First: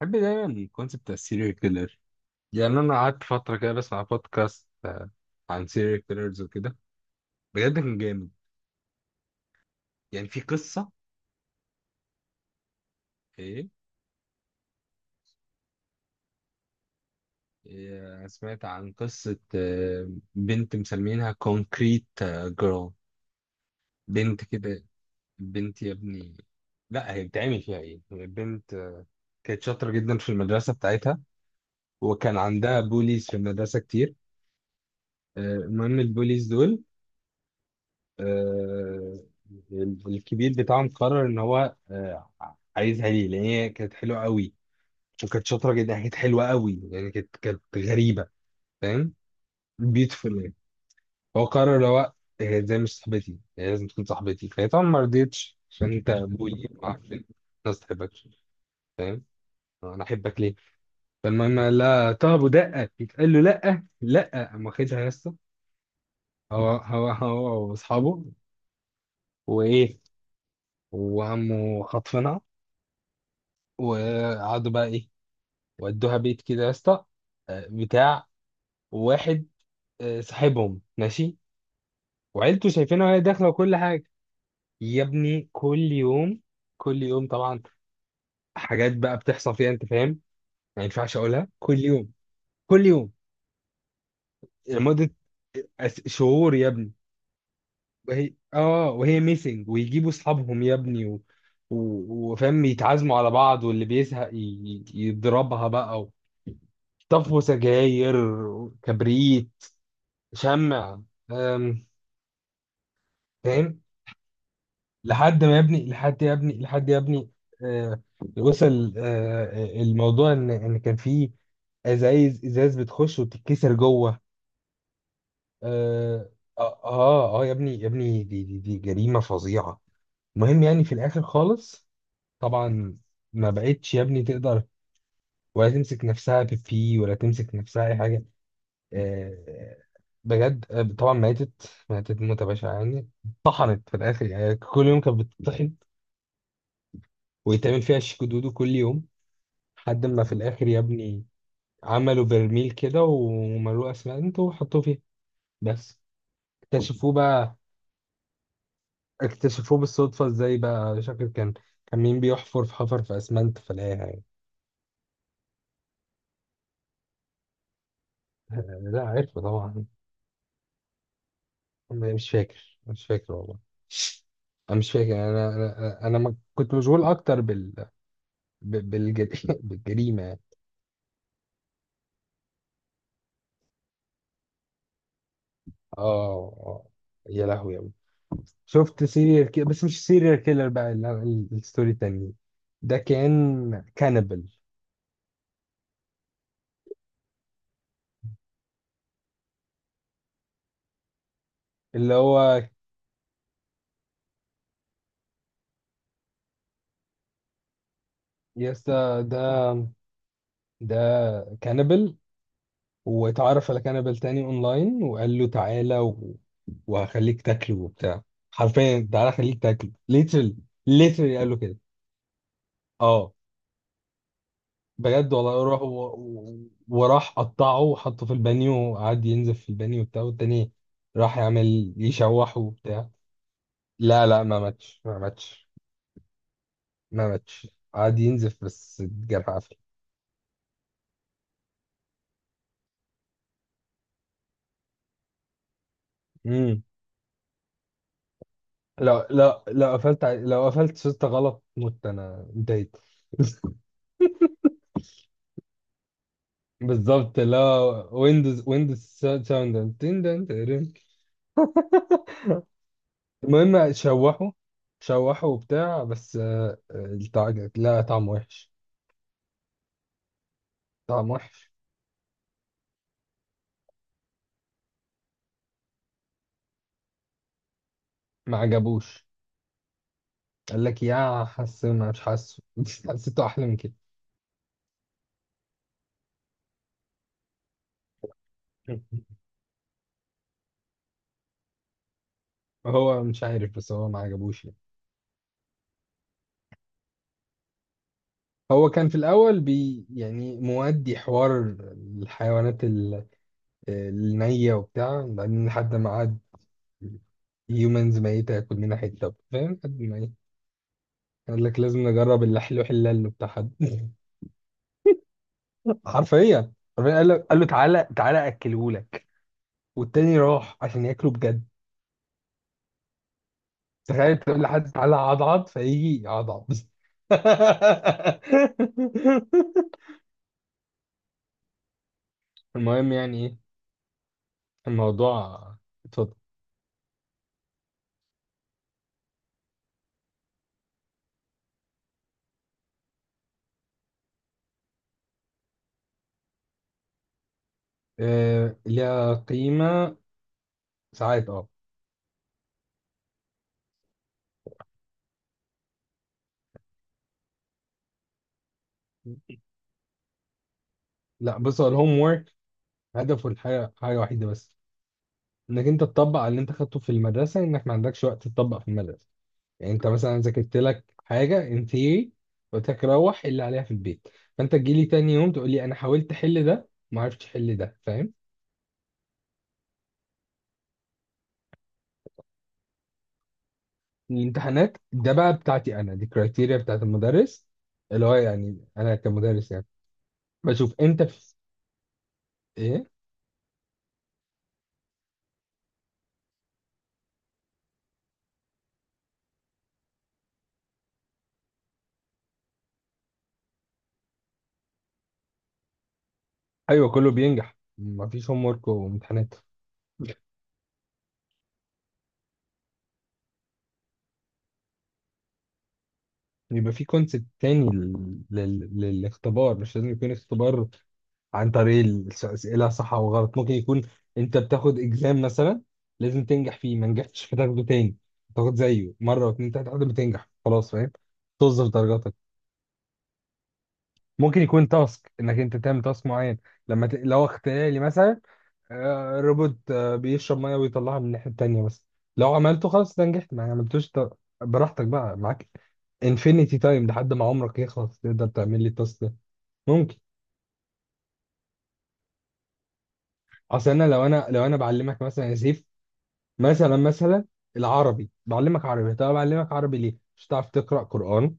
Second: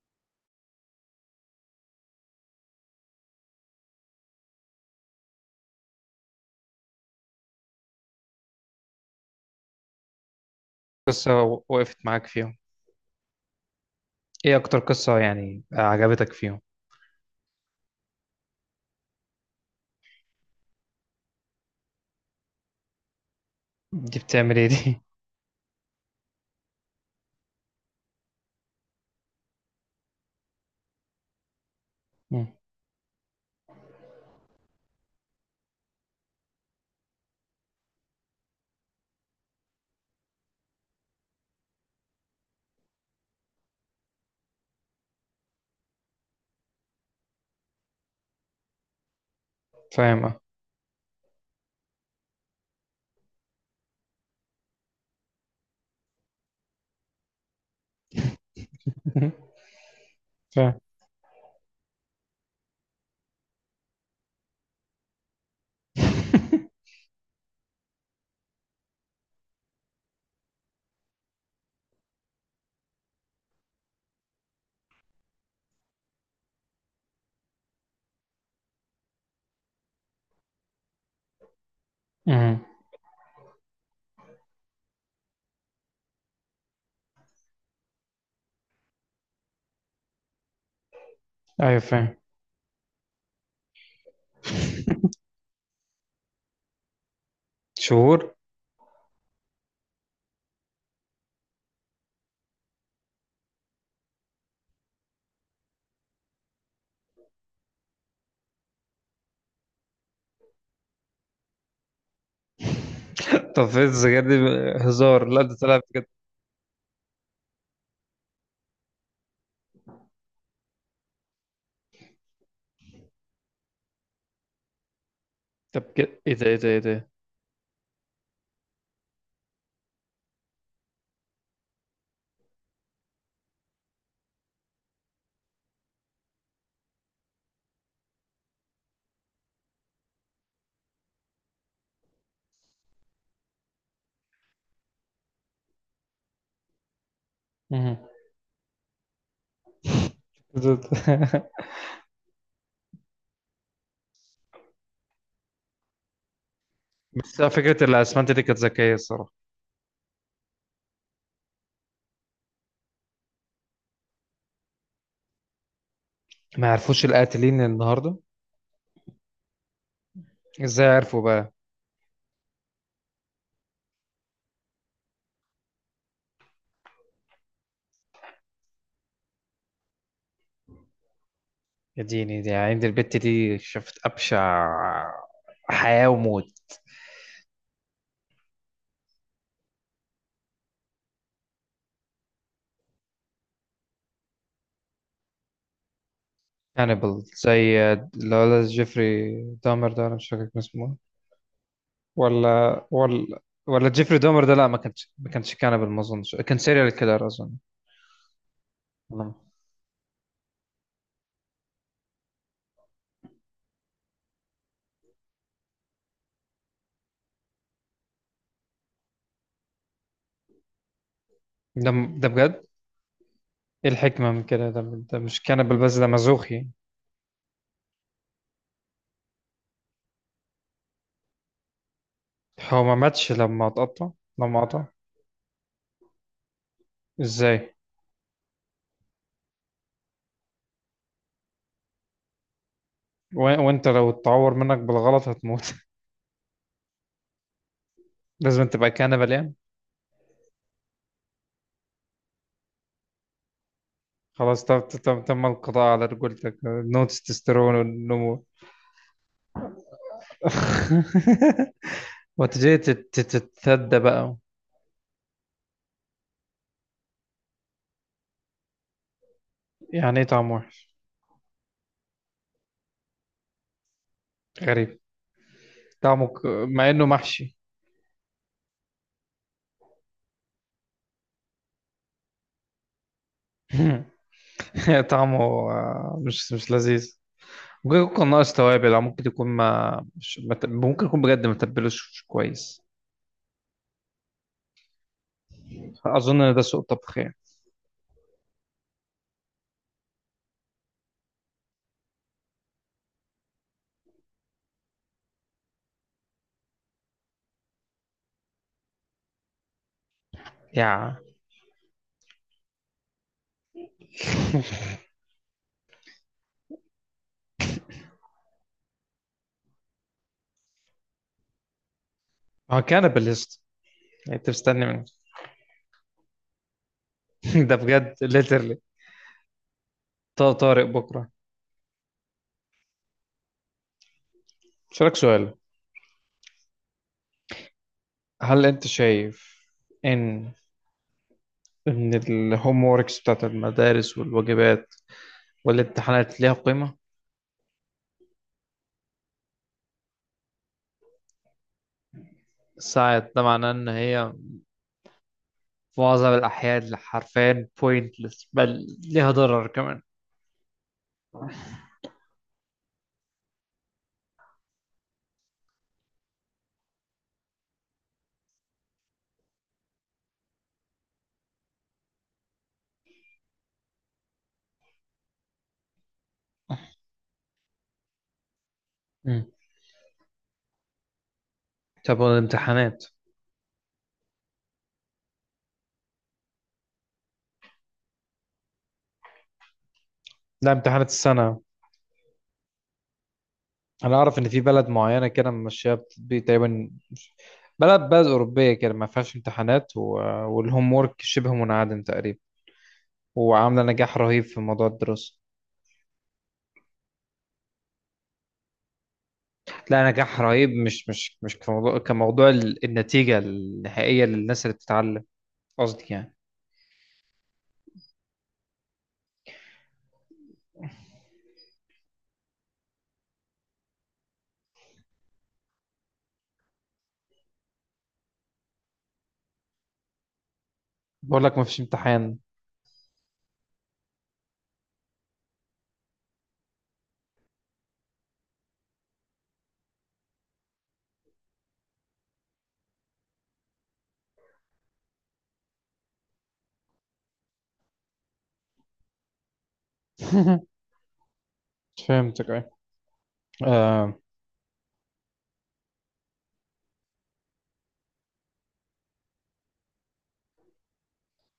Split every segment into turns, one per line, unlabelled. بحب دايما الكونسيبت بتاع السيريال كيلر. يعني انا قعدت فتره كده بسمع بودكاست عن سيريال كيلرز وكده. بجد كان جامد. يعني في قصه.
قصة وقفت معاك فيهم؟
ايه.
ايه اكتر قصة يعني عجبتك فيهم؟
إيه، سمعت عن قصه بنت مسمينها كونكريت جيرل.
دي
بنت
بتعمل ايه
كده،
دي؟
بنت يا ابني. لا هي بتعمل فيها ايه، هي بنت. كانت شاطره جدا في المدرسه بتاعتها، وكان
مم.
عندها بوليز في المدرسه كتير. المهم البوليز دول، آه، الكبير بتاعهم قرر ان هو عايزها، ليه؟ لان هي كانت حلوه قوي، وكانت شاطره جدا، كانت حلوه قوي يعني، كانت غريبه، فاهم؟
فاهم، اه.
بيوتيفول يعني. هو قرر اللي هو، هي ازاي مش صاحبتي؟ هي لازم تكون صاحبتي. فهي طبعا ما رضيتش، عشان انت ابوي معرفش، الناس تحبكش، فاهم؟ انا احبك ليه؟
فاهم.
فالمهم قال لها طب، ودقه يتقال له لا لا، قام واخدها يا اسطى. هو هو هو واصحابه، وايه، وعمه خطفنا، وقعدوا بقى ايه، ودوها بيت كده يا اسطى، بتاع واحد، صاحبهم ماشي،
مم.
وعيلته شايفينها وهي داخله وكل حاجه. يا ابني كل يوم، كل يوم طبعا حاجات بقى بتحصل فيها، انت فاهم، ما ينفعش اقولها. كل
ايوه،
يوم،
فاهم.
كل يوم، لمده شهور يا ابني.
شهور؟
وهي اه وهي ميسنج، ويجيبوا اصحابهم يا ابني و... و... وفاهم يتعازموا على بعض، واللي بيزهق يضربها بقى و... طفوا سجاير، كبريت، شمع، أم،
طب
فاهم.
فين السجاير دي؟ هزار؟ لا،
لحد ما
ده
يا
طلع
ابني،
بجد.
لحد يا ابني، لحد يا ابني، آه، وصل الموضوع ان كان في ازايز، ازاز بتخش وتتكسر جوه.
طب كده،
اه
ايه ده، ايه ده، ايه
اه،
ده؟
يا ابني يا ابني، دي جريمه فظيعه. المهم يعني في الاخر خالص، طبعا ما بقتش يا ابني تقدر، ولا تمسك نفسها بيبي، ولا تمسك نفسها اي حاجه. آه، بجد، طبعا ماتت، ماتت موتة بشعة يعني، طحنت في الآخر يعني، كل يوم كانت بتطحن، ويتعمل
مم.
فيها شيكو دودو كل يوم. لحد ما في الآخر يا ابني عملوا برميل كده، وملوه أسمنت وحطوه فيها بس. اكتشفوه
بس على
بقى،
فكرة الأسمنت دي كانت ذكية الصراحة.
اكتشفوه بالصدفة، ازاي بقى؟ شكل كان، كان مين بيحفر في، حفر في أسمنت فلاقيها.
ما يعرفوش القاتلين النهاردة.
يعني لا، عارفه طبعا.
ازاي عرفوا بقى؟
مش فاكر، مش فاكر والله. انا مش فاكر، انا انا انا أنا ما كنت مشغول اكتر بال، ب- بالج... بالجريمة اه.
يا ديني، دي عند البت دي شافت أبشع حياة وموت.
آه. يا لهوي أوي. شفت سيريال كيلر، بس مش سيريال كيلر بقى، الستوري التانية، ده كان كانبل.
هانيبال زي اللي هو جيفري دامر ده، انا مش فاكر كان اسمه إيه.
اللي هو،
ولا ولا ولا جيفري دامر ده، لا، ما كانش كانبل، ما اظنش كان سيريال كيلر، اظن.
يا اسطى
آه.
ده، ده كانبل. واتعرف على كانبل تاني اونلاين، وقال له تعالى و... وهخليك تاكله وبتاع، حرفيا تعالى خليك تاكله، ليترلي، ليترلي قال له كده.
ده ده بجد؟
اه
ايه الحكمة من كده ده؟ ده
بجد
مش
والله،
كانبل
راح و...
بس، ده
و...
مزوخي.
وراح قطعه وحطه في البانيو، وقعد ينزف في البانيو وبتاع، والتاني راح يعمل يشوحه
هو ما
وبتاع.
ماتش لما اتقطع؟
لا لا، ما
لما قطع
ماتش ما ماتش ما ماتش.
ازاي؟
قعد ينزف بس الجرح قفل.
وانت لو اتعور منك بالغلط هتموت.
امم
لازم تبقى
لو
كانبل يعني.
لو لو لو قفلت شطة غلط، مت، انا انتهيت.
خلاص، تم القضاء على رجولتك، نو
بالظبط. لا،
تستوستيرون والنمو.
ويندوز، ويندوز ساوند تن- تن- تن-
وتجي
المهم
تتثدى بقى.
شوحه، شوحه وبتاع، بس لا طعم وحش،
يعني ايه طعم وحش؟
طعم وحش،
غريب. طعمه مع انه محشي.
ما عجبوش. قال لك يا حاسه، ما مش حاسه، حسيته احلى من كده.
طعمه آه، مش لذيذ. ممكن يكون ناقص توابل، او ممكن يكون ما مش ما ت- ممكن يكون بجد ما تبلوش كويس.
هو مش عارف، بس هو ما عجبوش يعني.
اظن ان ده سوء طبخ يعني.
هو كان في الاول بي يعني مودي حوار الحيوانات النية وبتاع، بعدين لحد ما قعد هيومنز ميتة، ياكل منها حتة، فاهم، لحد ما ايه،
يا
قال لك لازم نجرب اللحلو حلال بتاع حد. حرفيا حرفيا، قال له، قال له تعالى، تعالى اكلهولك، والتاني راح عشان ياكله بجد.
هو كان بالليست.
تخيل
يعني انت
تقول
مستني
لحد
منه.
تعالى عضعض، فيجي يعضعض.
ده بجد ليترلي. طارق بكره.
المهم يعني ايه
شارك سؤال.
الموضوع. اتفضل.
هل انت شايف ان ان الهوم ووركس بتاعت المدارس والواجبات والامتحانات ليها قيمة؟
آه ليها قيمة، ساعات اه.
ساعات، ده معناه ان هي في معظم الاحيان حرفيا بوينتلس، بل ليها ضرر كمان.
لا بص، هو الهوم ورك هدفه الحاجة، حاجة وحيدة بس، انك انت تطبق على اللي انت خدته في المدرسة، انك ما عندكش وقت تطبق في المدرسة. يعني انت مثلا ذاكرت لك حاجة ان ثيوري، قلت لك روح اللي عليها في البيت، فانت تجي لي تاني يوم تقول لي انا حاولت احل ده، ما عرفتش احل ده، فاهم.
مم. طب والامتحانات؟
الامتحانات ده بقى بتاعتي انا، دي كرايتيريا بتاعت المدرس، اللي هو يعني انا كمدرس يعني
لا،
بشوف
امتحانات
انت في
السنة.
ايه.
انا اعرف ان في بلد معينة كده ماشية بتطبيق تقريبا، بلد اوروبية كده، ما فيهاش امتحانات، و... والهوم وورك شبه منعدم تقريبا، وعاملة نجاح رهيب في موضوع الدراسة.
ايوه كله بينجح مفيش هوم ورك وامتحانات.
لا، نجاح رهيب، مش كموضوع النتيجة النهائية للناس اللي بتتعلم. قصدي يعني.
يبقى في كونسيبت تاني للاختبار. مش لازم يكون اختبار عن طريق الأسئلة صح أو غلط. ممكن يكون أنت بتاخد إكزام مثلا، لازم تنجح فيه، ما نجحتش فتاخده تاني، تاخد زيه مرة واتنين تلاتة لحد ما تنجح خلاص، فاهم.
بقول لك ما فيش
توظف درجاتك.
امتحان.
ممكن يكون تاسك، انك انت تعمل تاسك معين، لما ت... لو اختياري مثلا، روبوت بيشرب ميه ويطلعها من الناحيه التانيه بس، لو عملته خلاص ده نجحت، ما عملتوش ت...، براحتك بقى، معاك انفينيتي تايم لحد ما عمرك يخلص، تقدر تعمل لي التاسك ده ممكن.
فهمتك، ايه.
اصل انا،
آه.
لو انا بعلمك مثلا يا سيف، مثلا، مثلا، العربي، بعلمك عربي، طب بعلمك عربي ليه؟ مش هتعرف تقرا قران،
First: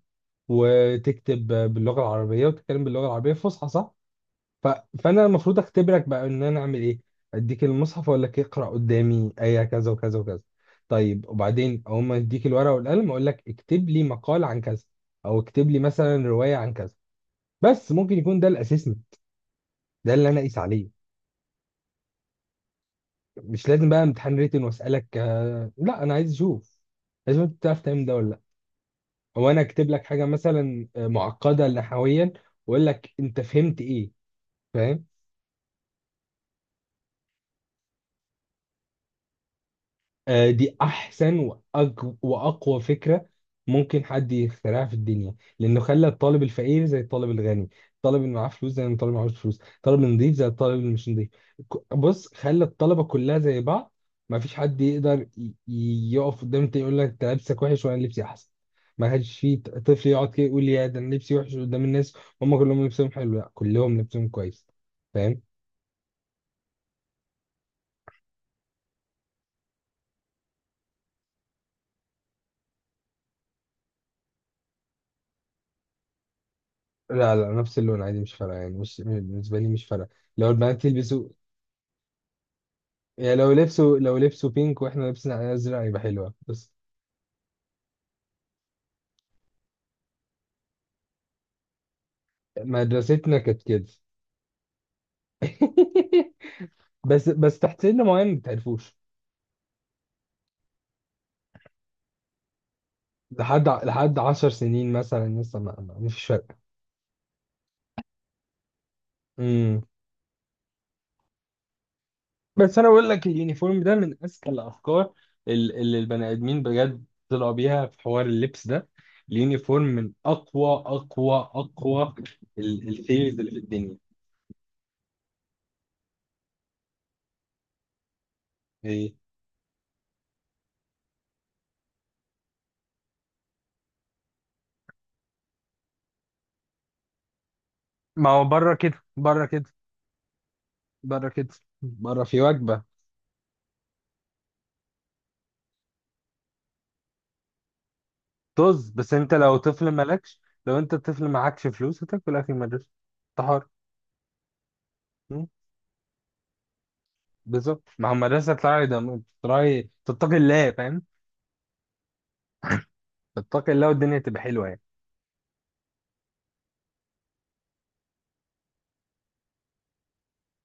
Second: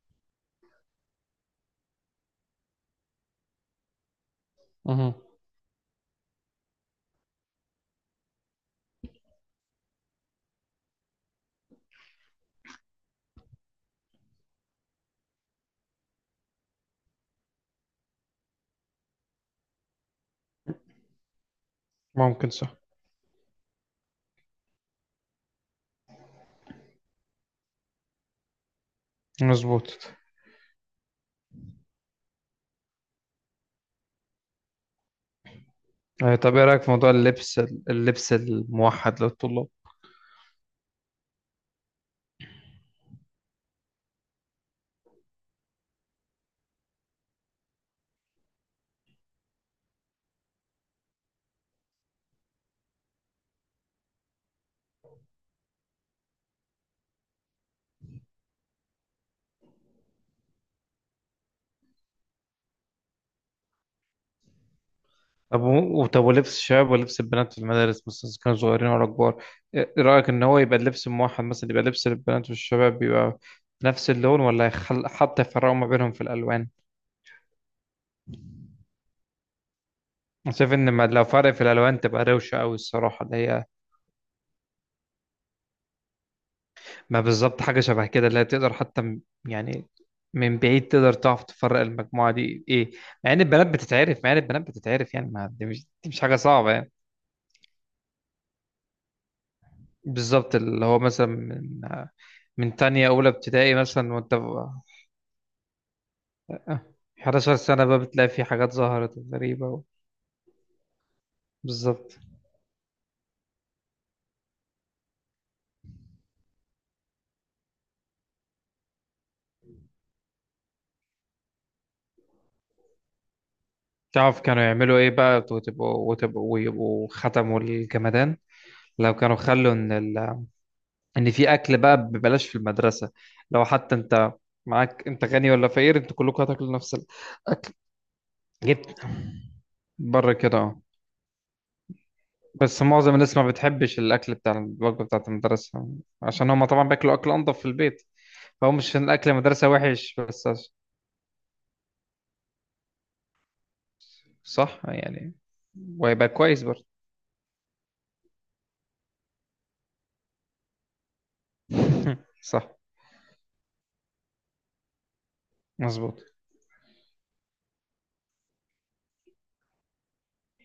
وتكتب باللغه العربيه، وتتكلم باللغه العربيه الفصحى، صح؟ ف...
مهم.
فانا المفروض اختبرك بقى، ان انا اعمل ايه، اديك المصحف واقول لك اقرا قدامي ايه، كذا وكذا وكذا. طيب وبعدين اول ما اديك الورقه والقلم اقول لك اكتب لي مقال عن كذا، او اكتب لي مثلا روايه عن كذا. بس ممكن يكون ده الاساسي، ده اللي انا اقيس عليه.
ممكن، صح.
مش لازم بقى امتحان ريتن واسالك لا، انا عايز اشوف لازم انت تعرف تعمل ده ولا لا. او انا اكتب لك
مظبوط.
حاجه مثلا معقده نحويا واقول لك انت فهمت ايه، فاهم.
آه. طب ايه رأيك في موضوع اللبس، اللبس الموحد للطلاب؟
دي احسن واقوى فكره ممكن حد يخترعها في الدنيا، لانه خلى الطالب الفقير زي الطالب الغني، الطالب اللي معاه فلوس زي الطالب اللي معهوش فلوس، الطالب النظيف زي الطالب اللي مش نظيف. بص خلى الطلبه كلها زي بعض، ما فيش حد يقدر يقف قدام التاني يقول لك انت لبسك وحش وانا لبسي احسن. ما كانش في طفل يقعد كده يقول يا ده انا لبسي وحش قدام الناس، هم كلهم لبسهم حلو، لا كلهم لبسهم كويس، فاهم.
طب ولبس الشباب ولبس البنات في المدارس مثلا، إذا كانوا صغيرين ولا كبار، إيه رأيك ان هو يبقى اللبس الموحد مثلا، يبقى لبس البنات والشباب يبقى نفس اللون، ولا حتى يفرقوا ما بينهم في الألوان؟
لا لا، نفس اللون عادي مش فارقه يعني، مش بالنسبه لي مش فارقه. لو
أنا شايف
البنات
ان لو
يلبسوا
فرق في الالوان تبقى روشه قوي الصراحه،
يعني،
اللي
لو
هي
لبسوا لو لبسوا بينك، واحنا لابسين علينا ازرق، هيبقى حلوه بس.
ما بالظبط، حاجه شبه كده، اللي هي تقدر حتى يعني من بعيد تقدر تعرف تفرق المجموعه دي ايه.
مدرستنا كانت كده.
مع ان البنات بتتعرف، يعني ما دي، مش حاجه صعبه يعني.
بس بس تحت سن معين ما تعرفوش.
بالظبط، اللي هو مثلا من تانية اولى
لحد
ابتدائي مثلا،
لحد
وانت
10 سنين مثلا لسه مفيش فرق.
11 سنه بقى بتلاقي في حاجات ظهرت
امم
غريبه. بالظبط.
بس انا بقول لك اليونيفورم ده من اذكى الافكار اللي البني ادمين بجد طلعوا بيها، في حوار اللبس ده اليونيفورم من اقوى اقوى اقوى الثيريز اللي في الدنيا.
تعرف كانوا يعملوا ايه بقى؟ وتبقوا وتبقوا ويبقوا ختموا الجمدان.
إيه؟
لو كانوا خلوا ان ان في اكل بقى ببلاش في المدرسه، لو حتى انت معاك، انت غني ولا فقير، انتوا كلكم هتاكلوا نفس الاكل.
ما هو بره
جبت.
كده، بره كده،
بره كده، اه.
بره كده، بره في
بس
وجبه.
معظم الناس ما بتحبش الاكل بتاع الوجبه بتاعت المدرسه، عشان هما طبعا بياكلوا اكل انضف في البيت. فهو مش
طز،
عشان
بس
الاكل
انت لو
المدرسه
طفل
وحش
مالكش،
بس،
لو انت طفل معكش فلوس هتاكل اكل المدرسه، انت حر.
صح يعني.
مم.
وهيبقى كويس برضه.
بالظبط، مع المدرسه تطلعي ده، تطلعي تتقي الله، فاهم،
صح.
تتقي الله، والدنيا تبقى حلوه يعني.
مظبوط.